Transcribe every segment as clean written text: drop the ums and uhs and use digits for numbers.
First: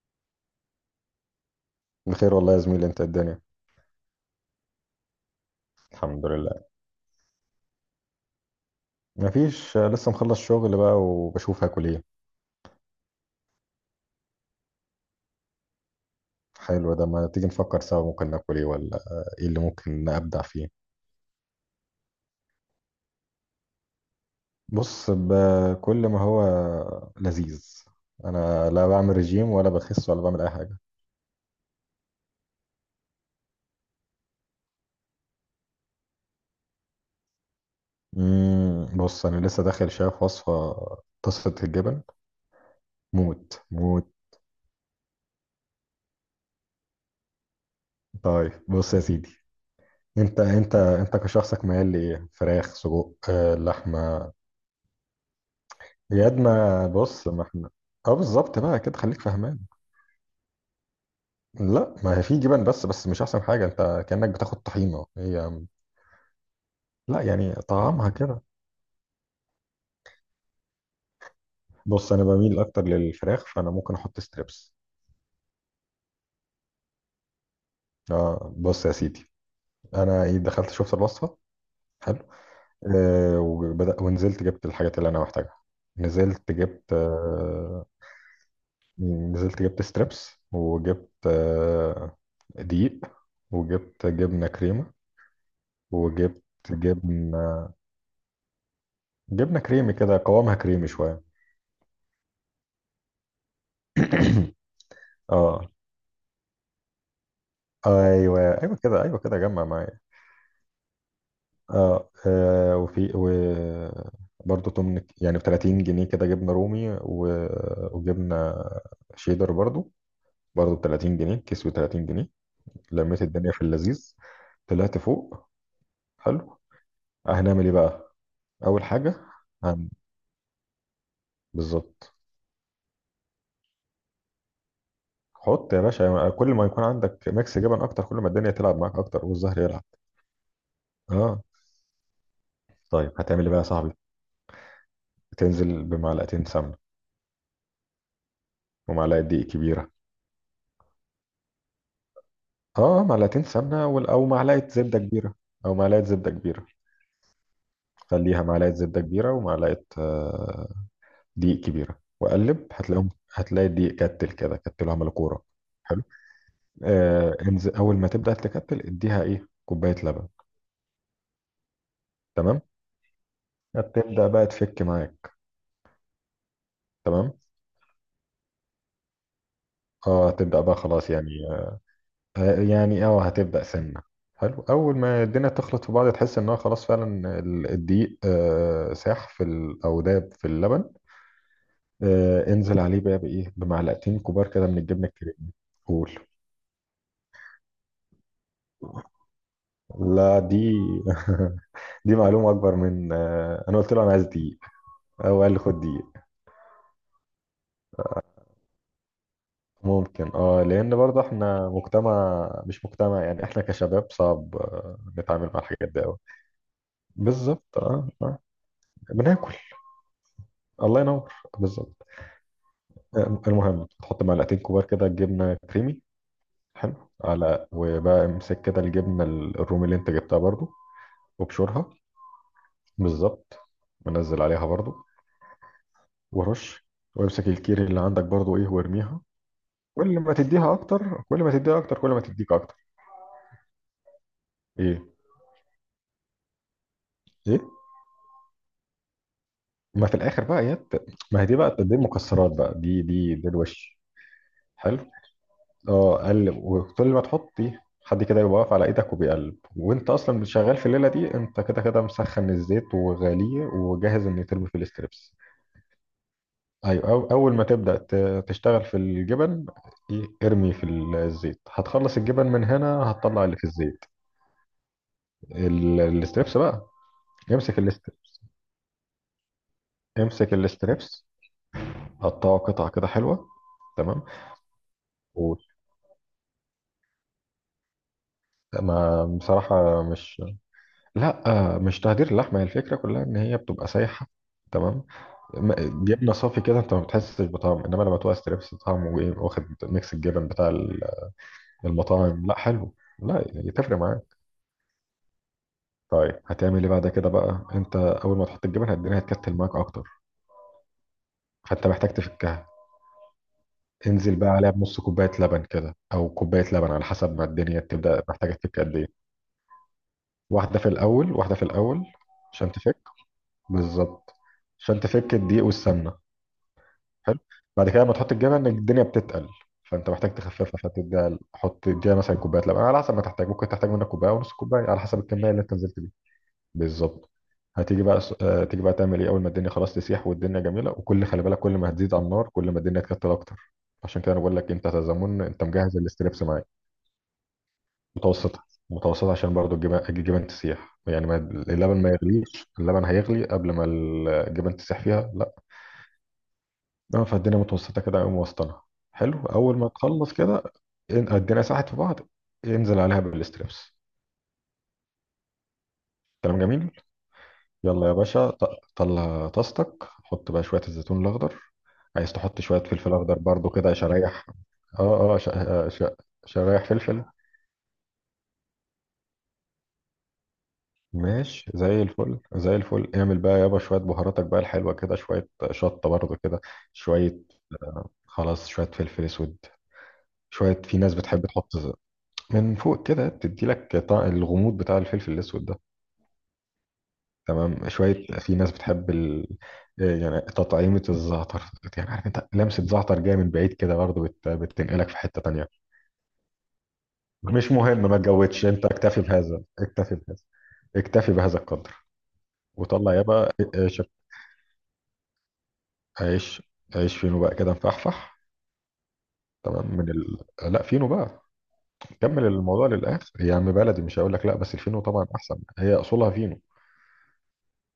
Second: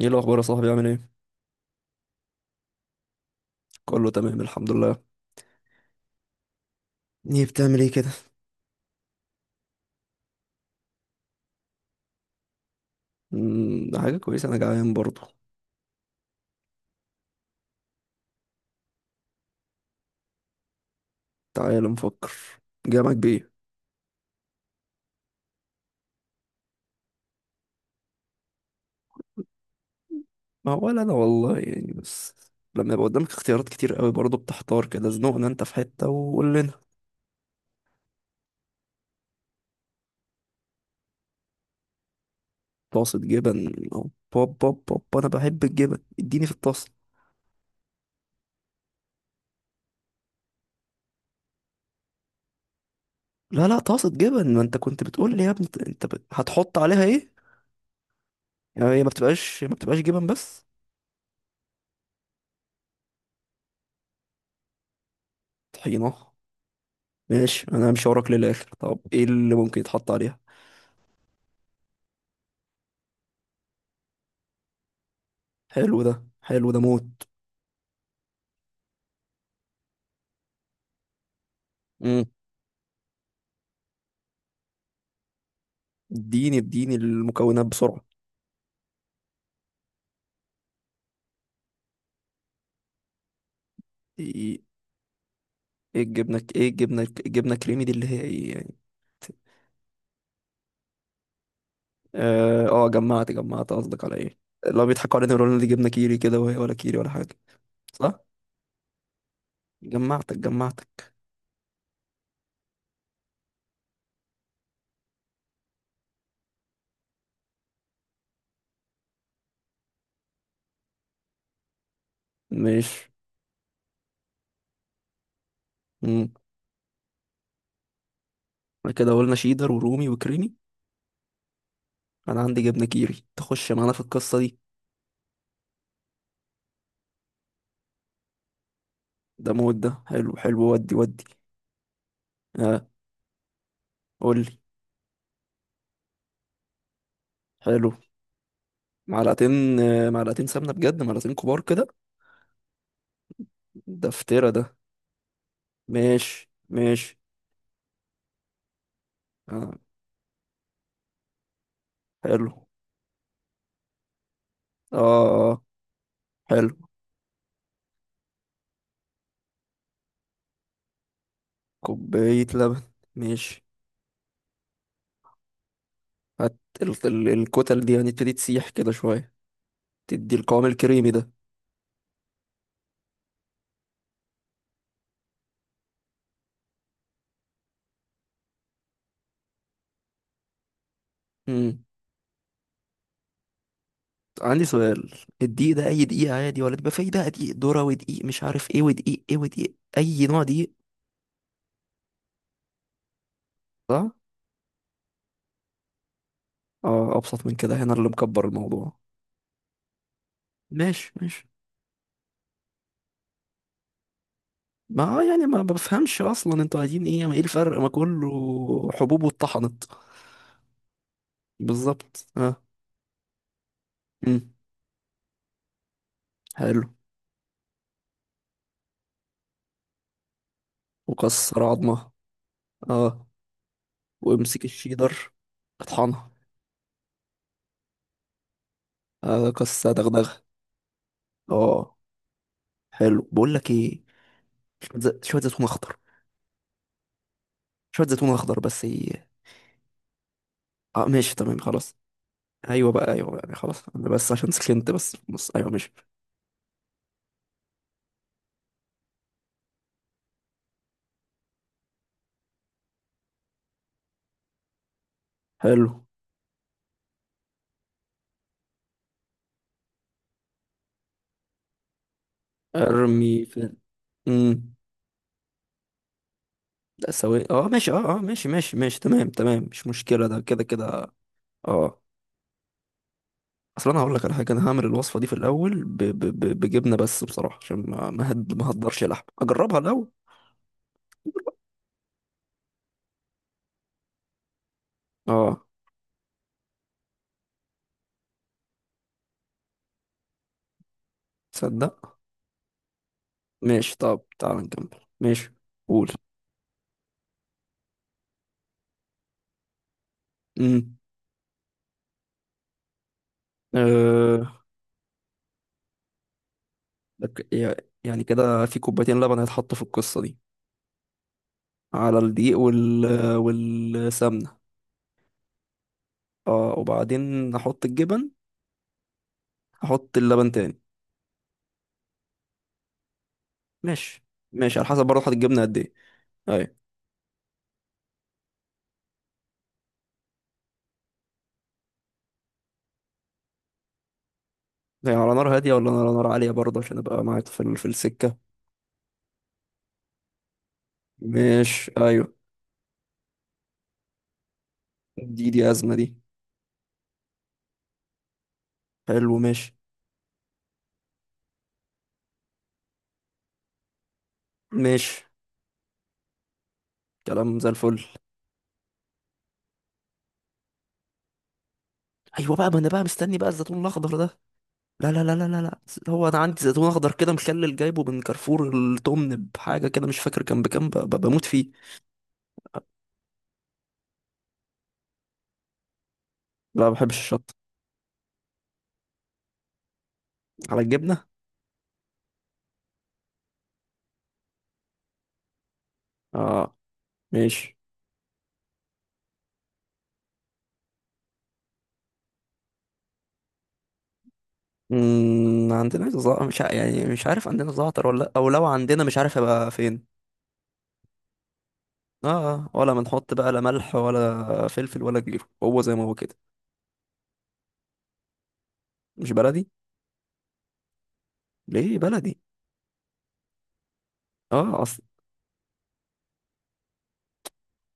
ايه الاخبار يا صاحبي؟ عامل ايه؟ بخير والله يا زميلي، انت الدنيا؟ كله تمام، الحمد لله. الحمد لله. ايه بتعمل ايه كده؟ مفيش، لسه مخلص شغل بقى وبشوف هاكل ايه. ده حاجه كويسه، انا جعان برضه. حلو ده، ما تيجي نفكر سوا ممكن ناكل ايه؟ ولا ايه اللي ممكن ابدع فيه؟ تعال نفكر. جامعك بايه؟ بص، بكل ما هو لذيذ. انا لا بعمل رجيم ولا بخس ولا بعمل اي ما حاجه. هو ولا انا والله، يعني، بس. لما يبقى قدامك اختيارات كتير قوي برضه بتحتار كده. زنقنا انت في حته وقول لنا. مم، بص انا لسه داخل شايف وصفه طاسه الجبن. طاسه جبن؟ موت موت. او بوب بوب بوب، انا بحب الجبن، اديني في الطاسه. طيب بص يا سيدي، انت كشخصك ميال لايه، فراخ، سجق، لا لا، طاسه لحمه؟ جبن، ما انت كنت بتقول لي يا ابني انت ياد هتحط ما عليها بص ايه؟ ما احنا. اه بالظبط، بقى يعني كده هي ما خليك فهمان. بتبقاش ما بتبقاش جبن بس؟ لا ما هي في جبن، بس مش احسن حاجه، انت كانك بتاخد طحينه هي. طحينه؟ لا يعني ماشي، انا همشي طعمها وراك كده. للاخر. طب ايه اللي ممكن يتحط عليها؟ بص انا بميل اكتر للفراخ، فانا ممكن احط ستريبس. حلو ده. حلو ده موت. اه بص يا سيدي، انا دخلت شفت الوصفه. حلو. امم. آه وبدأ ونزلت جبت الحاجات اللي انا محتاجها. نزلت اديني جبت اديني المكونات آه. بسرعة. نزلت جبت ستريبس وجبت آه، دقيق، وجبت جبنه ايه؟ كريمه، إيه الجبنة؟ وجبت ايه الجبنة جبن، الجبنة الكريمي دي اللي هي ايه يعني؟ جبنه كريمي كده قوامها كريمي شويه. اه. جمعت قصدك على ايه؟ لو بيضحكوا علينا يقولوا لنا دي اه. جبنة كيري كده، وهي ولا كيري ولا حاجة. صح. ايوه، ايوه كده، ايوه كده جمع معايا. جمعتك جمعتك. اه, آه وفي و برضه تمن يعني ب 30 جنيه كده جبنه رومي و... وجبنه شيدر برضه، برضه ب 30 جنيه، كيس ب 30 جنيه. ماشي. لميت الدنيا في اللذيذ، طلعت فوق. امم. حلو. هنعمل ايه بقى؟ اول بعد كده حاجه، قلنا شيدر هن... ورومي وكريمي. بالظبط. انا عندي جبنة كيري، تخش معانا في القصة دي. حط يا باشا، يعني كل ما يكون عندك ميكس جبن اكتر كل ما الدنيا تلعب معاك اكتر ده والزهر موت. يلعب. ده حلو حلو ودي ودي. اه. اه. طيب هتعمل ايه بقى يا صاحبي؟ قول لي. تنزل بمعلقتين سمنه حلو. ومعلقه دقيق معلقتين، كبيره. معلقتين سمنة؟ بجد معلقتين كبار كده؟ اه معلقتين سمنه ده او فترة معلقه ده. زبده كبيره. او معلقه زبده ماشي كبيره. ماشي. خليها معلقه زبده كبيره آه. ومعلقه دقيق كبيره، حلو. وقلب هتلاقيهم. هتلاقي الدقيق كتل كده، كتله اه. عمل كوره. آه، حلو. حلو. آه انزل، اول ما تبدا تكتل اديها ايه، كوبايه لبن. كوباية تمام. لبن. ماشي. هتبدا بقى تفك معاك. تمام. الكتل دي هنبتدي تسيح كده شوية. اه تدي هتبدا القوام بقى الكريمي خلاص ده. يعني. يعني اه هتبدأ سنة. حلو، أول ما الدنيا تخلط في بعض تحس إنها خلاص فعلا الدقيق ساح في أو داب في اللبن. مم. انزل عليه بقى بإيه، بمعلقتين كبار عندي كده من الجبنة سؤال. الكريمة. الدقيق ده أي قول. دقيق؟ عادي ولا بيبقى فيه بقى دقيق ذرة ودقيق مش عارف ايه ودقيق ايه ودقيق أي لا نوع دقيق؟ دي دي معلومة أكبر من أنا قلت له صح؟ أنا عايز دقيق. هو قال لي خد دقيق. اه، أبسط من كده، هنا اللي مكبر الموضوع. ممكن اه، لأن ماشي برضه ماشي. احنا مجتمع مش مجتمع، يعني احنا كشباب صعب ما يعني نتعامل مع ما الحاجات دي أوي. بفهمش أصلا، انتوا عايزين ايه؟ ما ايه الفرق؟ بالظبط ما اه، كله آه. حبوب بناكل. واتطحنت. الله ينور. بالظبط. بالظبط، اه. المهم تحط مم. معلقتين كبار كده جبنه كريمي. حلو. حلو. على وبقى امسك كده الجبنه الرومي اللي انت جبتها برضو. وكسر وابشرها. عظمة. اه. بالظبط. منزل وامسك عليها برضو. الشيدر. اطحنها. ورش. وامسك الكيري اللي عندك برضو ايه وارميها. آه، كسر كل ما دغدغة. تديها اكتر كل ما تديها اه. اكتر كل ما تديك اكتر. حلو، بقول لك ايه؟ ايه. شوية زيتون اخضر. ايه. شوية زيتون اخضر بس ايه؟ ما في الاخر بقى يا اه، ماشي، ما هي دي تمام، بقى، دي خلاص. المكسرات بقى، ايوه دي بقى ايوه دي بقى ده أيوة، خلاص، الوش. انا بس عشان سخنت، حلو. بس بص ايوه ماشي. اه قلب، وكل ما تحطي حد كده يبقى واقف على ايدك وبيقلب، وانت اصلا شغال في الليله دي انت كده كده مسخن الزيت وغاليه وجاهز ان يترمي في الاستريبس. حلو. ايوه، أو اول ما تبدا تشتغل في الجبن، إيه، ارمي في الزيت، هتخلص الجبن من هنا ارمي هتطلع اللي في. في الزيت. امم. الاستريبس بقى. لا سوي، اه امسك ماشي، الاست... اه اه ماشي ماشي ماشي، تمام تمام، مش مشكلة ده، امسك كده كده. الاستريبس، اه. قطعه قطع كده حلوه. اصل انا هقول تمام. لك على حاجه، انا هعمل الوصفه دي في و... الاول بجبنه بس، بصراحه عشان ما هقدرش لحم، ما اجربها بصراحه الاول. مش، لا مش تهدير اللحمه، هي الفكره كلها ان هي بتبقى سايحه. تمام. اه. جبنه صافي كده انت ما بتحسش بطعم، انما لما تبقى ستريبس طعمه ايه، واخد ميكس الجبن بتاع تصدق. المطاعم. لا حلو. لا ماشي، يتفرق طب معاك. تعال نكمل، ماشي. قول. طيب هتعمل ايه بعد كده بقى؟ انت اول ما تحط الجبن الدنيا هتكتل معاك اكتر، امم. فانت محتاج تفكها. انزل بقى أه... عليها بنص كوبايه لبن كده او كوبايه لبن على حسب ما لك- يا- الدنيا تبدا يعني محتاجه كده في تفك قد كوبايتين ايه. لبن هيتحطوا في القصة دي؟ واحده في الاول، واحده في الاول، على الدقيق عشان تفك. بالظبط، والسمنة. عشان تفك الدقيق والسمنه. اه، حلو. وبعدين هحط بعد كده لما الجبن. تحط الجبن الدنيا بتتقل، فانت هحط محتاج اللبن تاني. تخففها، فتديها حط اديها مثلا كوبايه لبن على حسب ما تحتاج، ممكن تحتاج منك ماشي كوبايه ونص ماشي. كوبايه على على حسب حسب برضه هحط الكميه اللي الجبنة انت قد ايه؟ نزلت بيها. ايوه. بالظبط. هتيجي بقى هتيجي بقى تعمل ايه، اول ما الدنيا خلاص تسيح والدنيا جميله وكل، خلي بالك كل ما هتزيد على النار كل ما الدنيا تكتل اكتر. عشان كده انا بقول لك انت يا يعني على زمون نار انت هادية ولا مجهز على نار الاستريبس عالية معاك. برضه، عشان ابقى معاك في السكة؟ متوسطه. متوسطه عشان برضو الجبن، الجبن تسيح يعني ما، ماشي، اللبن ما ايوه. يغليش، اللبن هيغلي قبل ما الجبن تسيح فيها. دي أزمة دي. اه فالدنيا متوسطه كده، قوم وسطنا. حلو، حلو. ماشي. اول ما تخلص كده الدنيا ساحت في بعض، انزل عليها بالاستريبس. ماشي. كلام جميل. كلام زي الفل. يلا يا باشا طلع طاستك، حط بقى شويه الزيتون الاخضر. عايز ايوه تحط بقى، ما شويه انا بقى فلفل اخضر مستني بقى برضو الزيتون كده الاخضر ده. شرايح. لا لا لا اه اه لا لا لا. هو انا عندي شرايح زيتون اخضر فلفل. كده مخلل جايبه من كارفور، التمن بحاجه كده مش فاكر كان بكام، بموت ماشي، فيه. زي الفل زي الفل. اعمل بقى يابا شويه بهاراتك بقى الحلوه كده، شويه شطه برضو كده، لا، ما بحبش شويه. الشطه. خلاص شويه فلفل اسود، على شويه. في ناس الجبنه؟ بتحب تحط من فوق كده، تدي لك الغموض بتاع الفلفل الاسود ده. اه، ماشي. تمام. شويه في ناس بتحب ال... آه، يعني تطعيمه الزعتر، يعني عارف انت لمسه زعتر جايه من بعيد كده برضه بتنقلك في حته تانية. عندنا زع... مش ع... يعني مش عارف عندنا مش مهم، زعتر ولا ما لأ، او لو تجودش، انت عندنا مش اكتفي عارف بهذا، هيبقى فين. اكتفي بهذا، اكتفي بهذا القدر. اه. ولا وطلع بنحط يابا بقى لا ملح عيش، ولا فلفل ولا غيره، هو زي ما هو كده؟ عيش، عيش فينو بقى كده مفحفح. مش بلدي. تمام. من لا فينو بقى. ليه بلدي؟ كمل الموضوع للاخر يا عم، بلدي مش هقول لك لا، بس اه، الفينو اصل طبعا احسن، هي اصولها فينو.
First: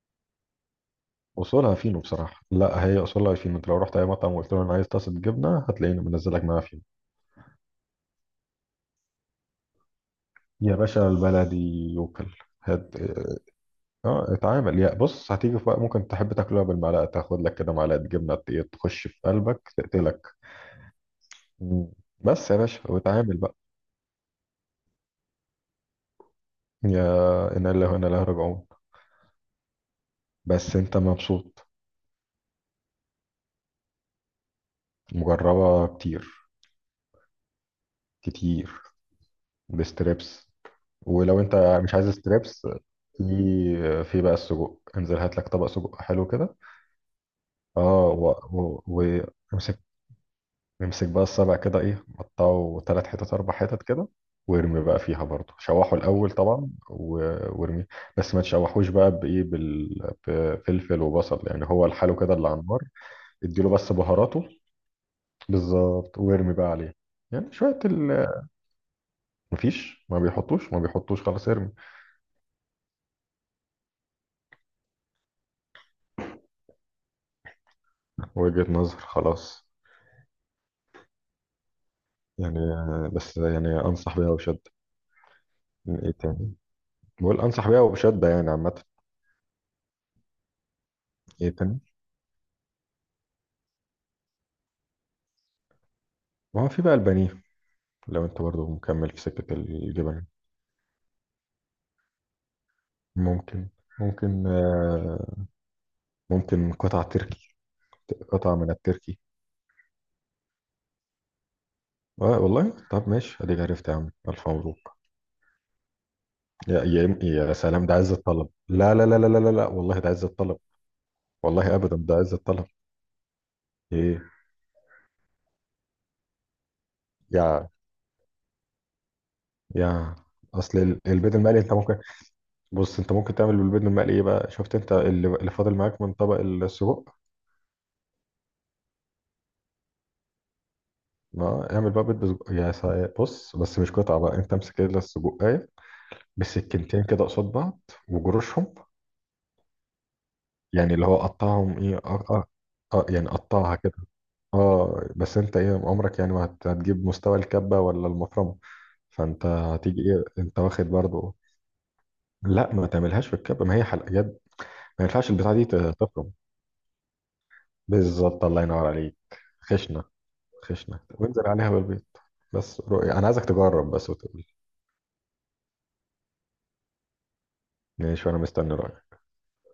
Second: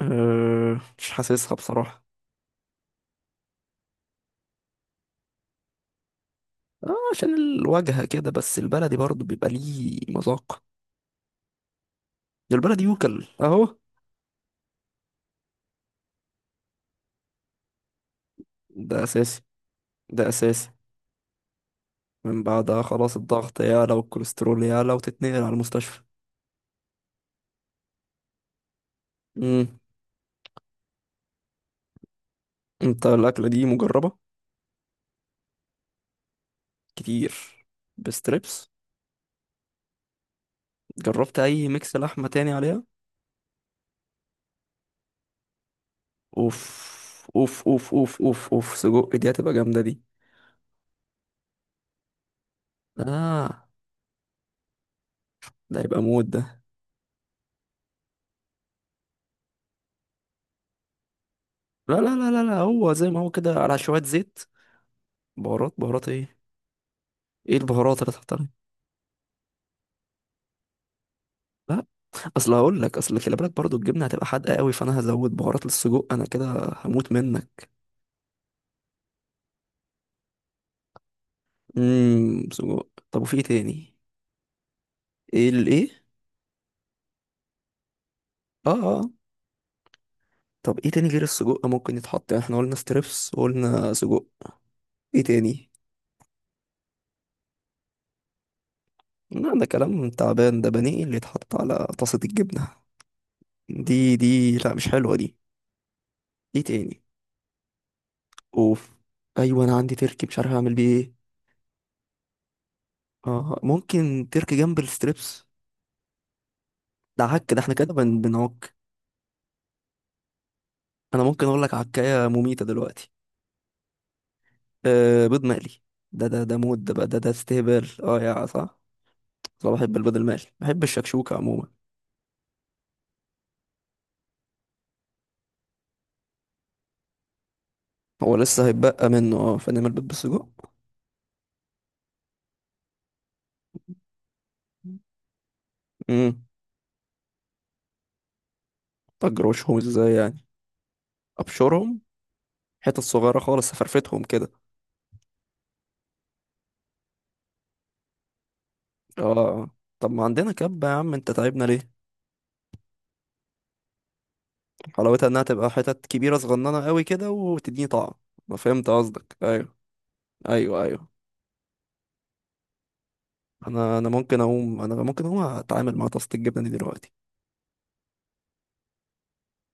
مش حاسسها اصولها فينو بصراحه. بصراحه، لا هي اصولها فينو، انت لو رحت اي مطعم وقلت له انا عايز طاسه جبنه هتلاقيني منزلك معاها فينو. اه، عشان الواجهه كده، بس البلدي برضه بيبقى ليه مذاق. يا باشا البلدي يوكل. البلد هت... يوكل اهو. اه اتعامل يا بص، هتيجي في وقت ممكن تحب تاكلها بالمعلقه، تاخد لك كده معلقه جبنه إيه، ده تخش في اساسي، قلبك ده تقتلك. اساسي. مم. من بس يا باشا بعدها خلاص واتعامل بقى. الضغط يعلى والكوليسترول يعلى، وتتنقل على المستشفى. يا انا اللي هنا لا راجعون. امم. بس انت مبسوط. انت الاكله دي مجربه؟ مجربه كتير. كتير؟ بستريبس؟ كتير بستريبس. جربت ولو اي انت مش ميكس عايز لحمه تاني ستريبس، عليها؟ في، في بقى السجق. انزل هات لك طبق سجق حلو كده. اوف اوف اوف اه اوف اوف اوف، سجق دي هتبقى وامسك، جامده دي. امسك بقى السبع كده ايه، قطعه ثلاث حتت اربع اه، حتت كده. وارمي بقى فيها برضه ده شوحه هيبقى موت الاول ده. طبعا و- وارميه، بس ما تشوحوش بقى بايه بفلفل وبصل، يعني هو لا لا لحاله لا كده لا اللي لا، على النار. هو زي ما هو كده اديله على بس شويه زيت. بهاراته. بهارات. بهارات بالظبط، ايه؟ وارمي بقى عليه يعني ايه شوية البهارات اللي تحت عليها؟ مفيش، ما بيحطوش خلاص، ارمي. اصل هقول لك اصل خلي بالك برضو، الجبنه هتبقى حادقه قوي، فانا هزود بهارات للسجق انا كده. هموت منك. وجهة نظر خلاص. يعني سجق، طب وفي بس ايه يعني تاني؟ انصح بيها وبشدة. ايه الايه؟ ايه تاني؟ بقول انصح بيها وبشدة يعني اه عامة. اه. طب ايه تاني غير ايه السجق تاني؟ ممكن يتحط؟ يعني احنا قلنا ستريبس وقلنا سجق. ايه تاني؟ ما هو في بقى البانيه، لو انت برضو مكمل في سكة لا، ده كلام الجبن. تعبان ده، بانيه اللي يتحط على طاسه الجبنه؟ ممكن. دي ممكن دي لا مش حلوه دي. ايه ممكن تاني؟ قطع تركي، قطع من اوف. التركي. ايوه، انا عندي تركي مش عارف اعمل بيه ايه. آه والله طب اه. ماشي، اديك آه. عرفت يا عم، ممكن الف تركي جنب مبروك. الستريبس؟ يا يا ده يا عك ده، احنا سلام، كده ده عز الطلب، بنعك. لا لا لا لا لا لا لا، والله ده عز الطلب. انا ممكن اقول لك والله ابدا ده عكايه عز مميته الطلب. دلوقتي. ايه؟ آه، بيض مقلي. ده مود ده بقى، ده يا، استهبال، اه يا صح. انا بحب يا البيض المقلي، اصل بحب البيض الشكشوكة المقلي عموما. انت ممكن، بص انت ممكن تعمل بالبيض المقلي ايه بقى، شفت انت اللي فاضل معاك من طبق السجق. هو لسه هيتبقى منه، اه، فنعمل بيض بالسجق. ما اعمل بقى بيض بسجق يا بص بس مش قطعه بقى، انت امسك كده السجق، أيوه. امم. بسكينتين كده قصاد بعض وجروشهم. اجروشهم ازاي يعني؟ يعني اللي هو قطعهم ايه ابشرهم. اه اه. حتت اه يعني صغيرة خالص قطعها كده. فرفتهم كده. اه بس انت ايه عمرك يعني، ما هتجيب مستوى الكبة ولا المفرمة؟ اه. فانت آه. هتيجي طب ايه ما عندنا انت واخد كبة يا عم، انت برضو. تعبنا ليه؟ لا ما تعملهاش في الكبة، ما هي حلقة يد. ما حلاوتها ينفعش انها البتاعة دي تبقى حتت تفرم. كبيرة صغننة قوي كده وتديني طعم. بالظبط ما الله ينور فهمت عليك. قصدك، ايوه. خشنة. ايوه خشنة ايوه. وانزل عليها بالبيض. بس رؤية انا عايزك تجرب انا انا بس وتقول ممكن لي. اقوم انا ممكن اقوم اتعامل مع طاسة الجبنة دي دلوقتي. ماشي وانا مستني رأيك.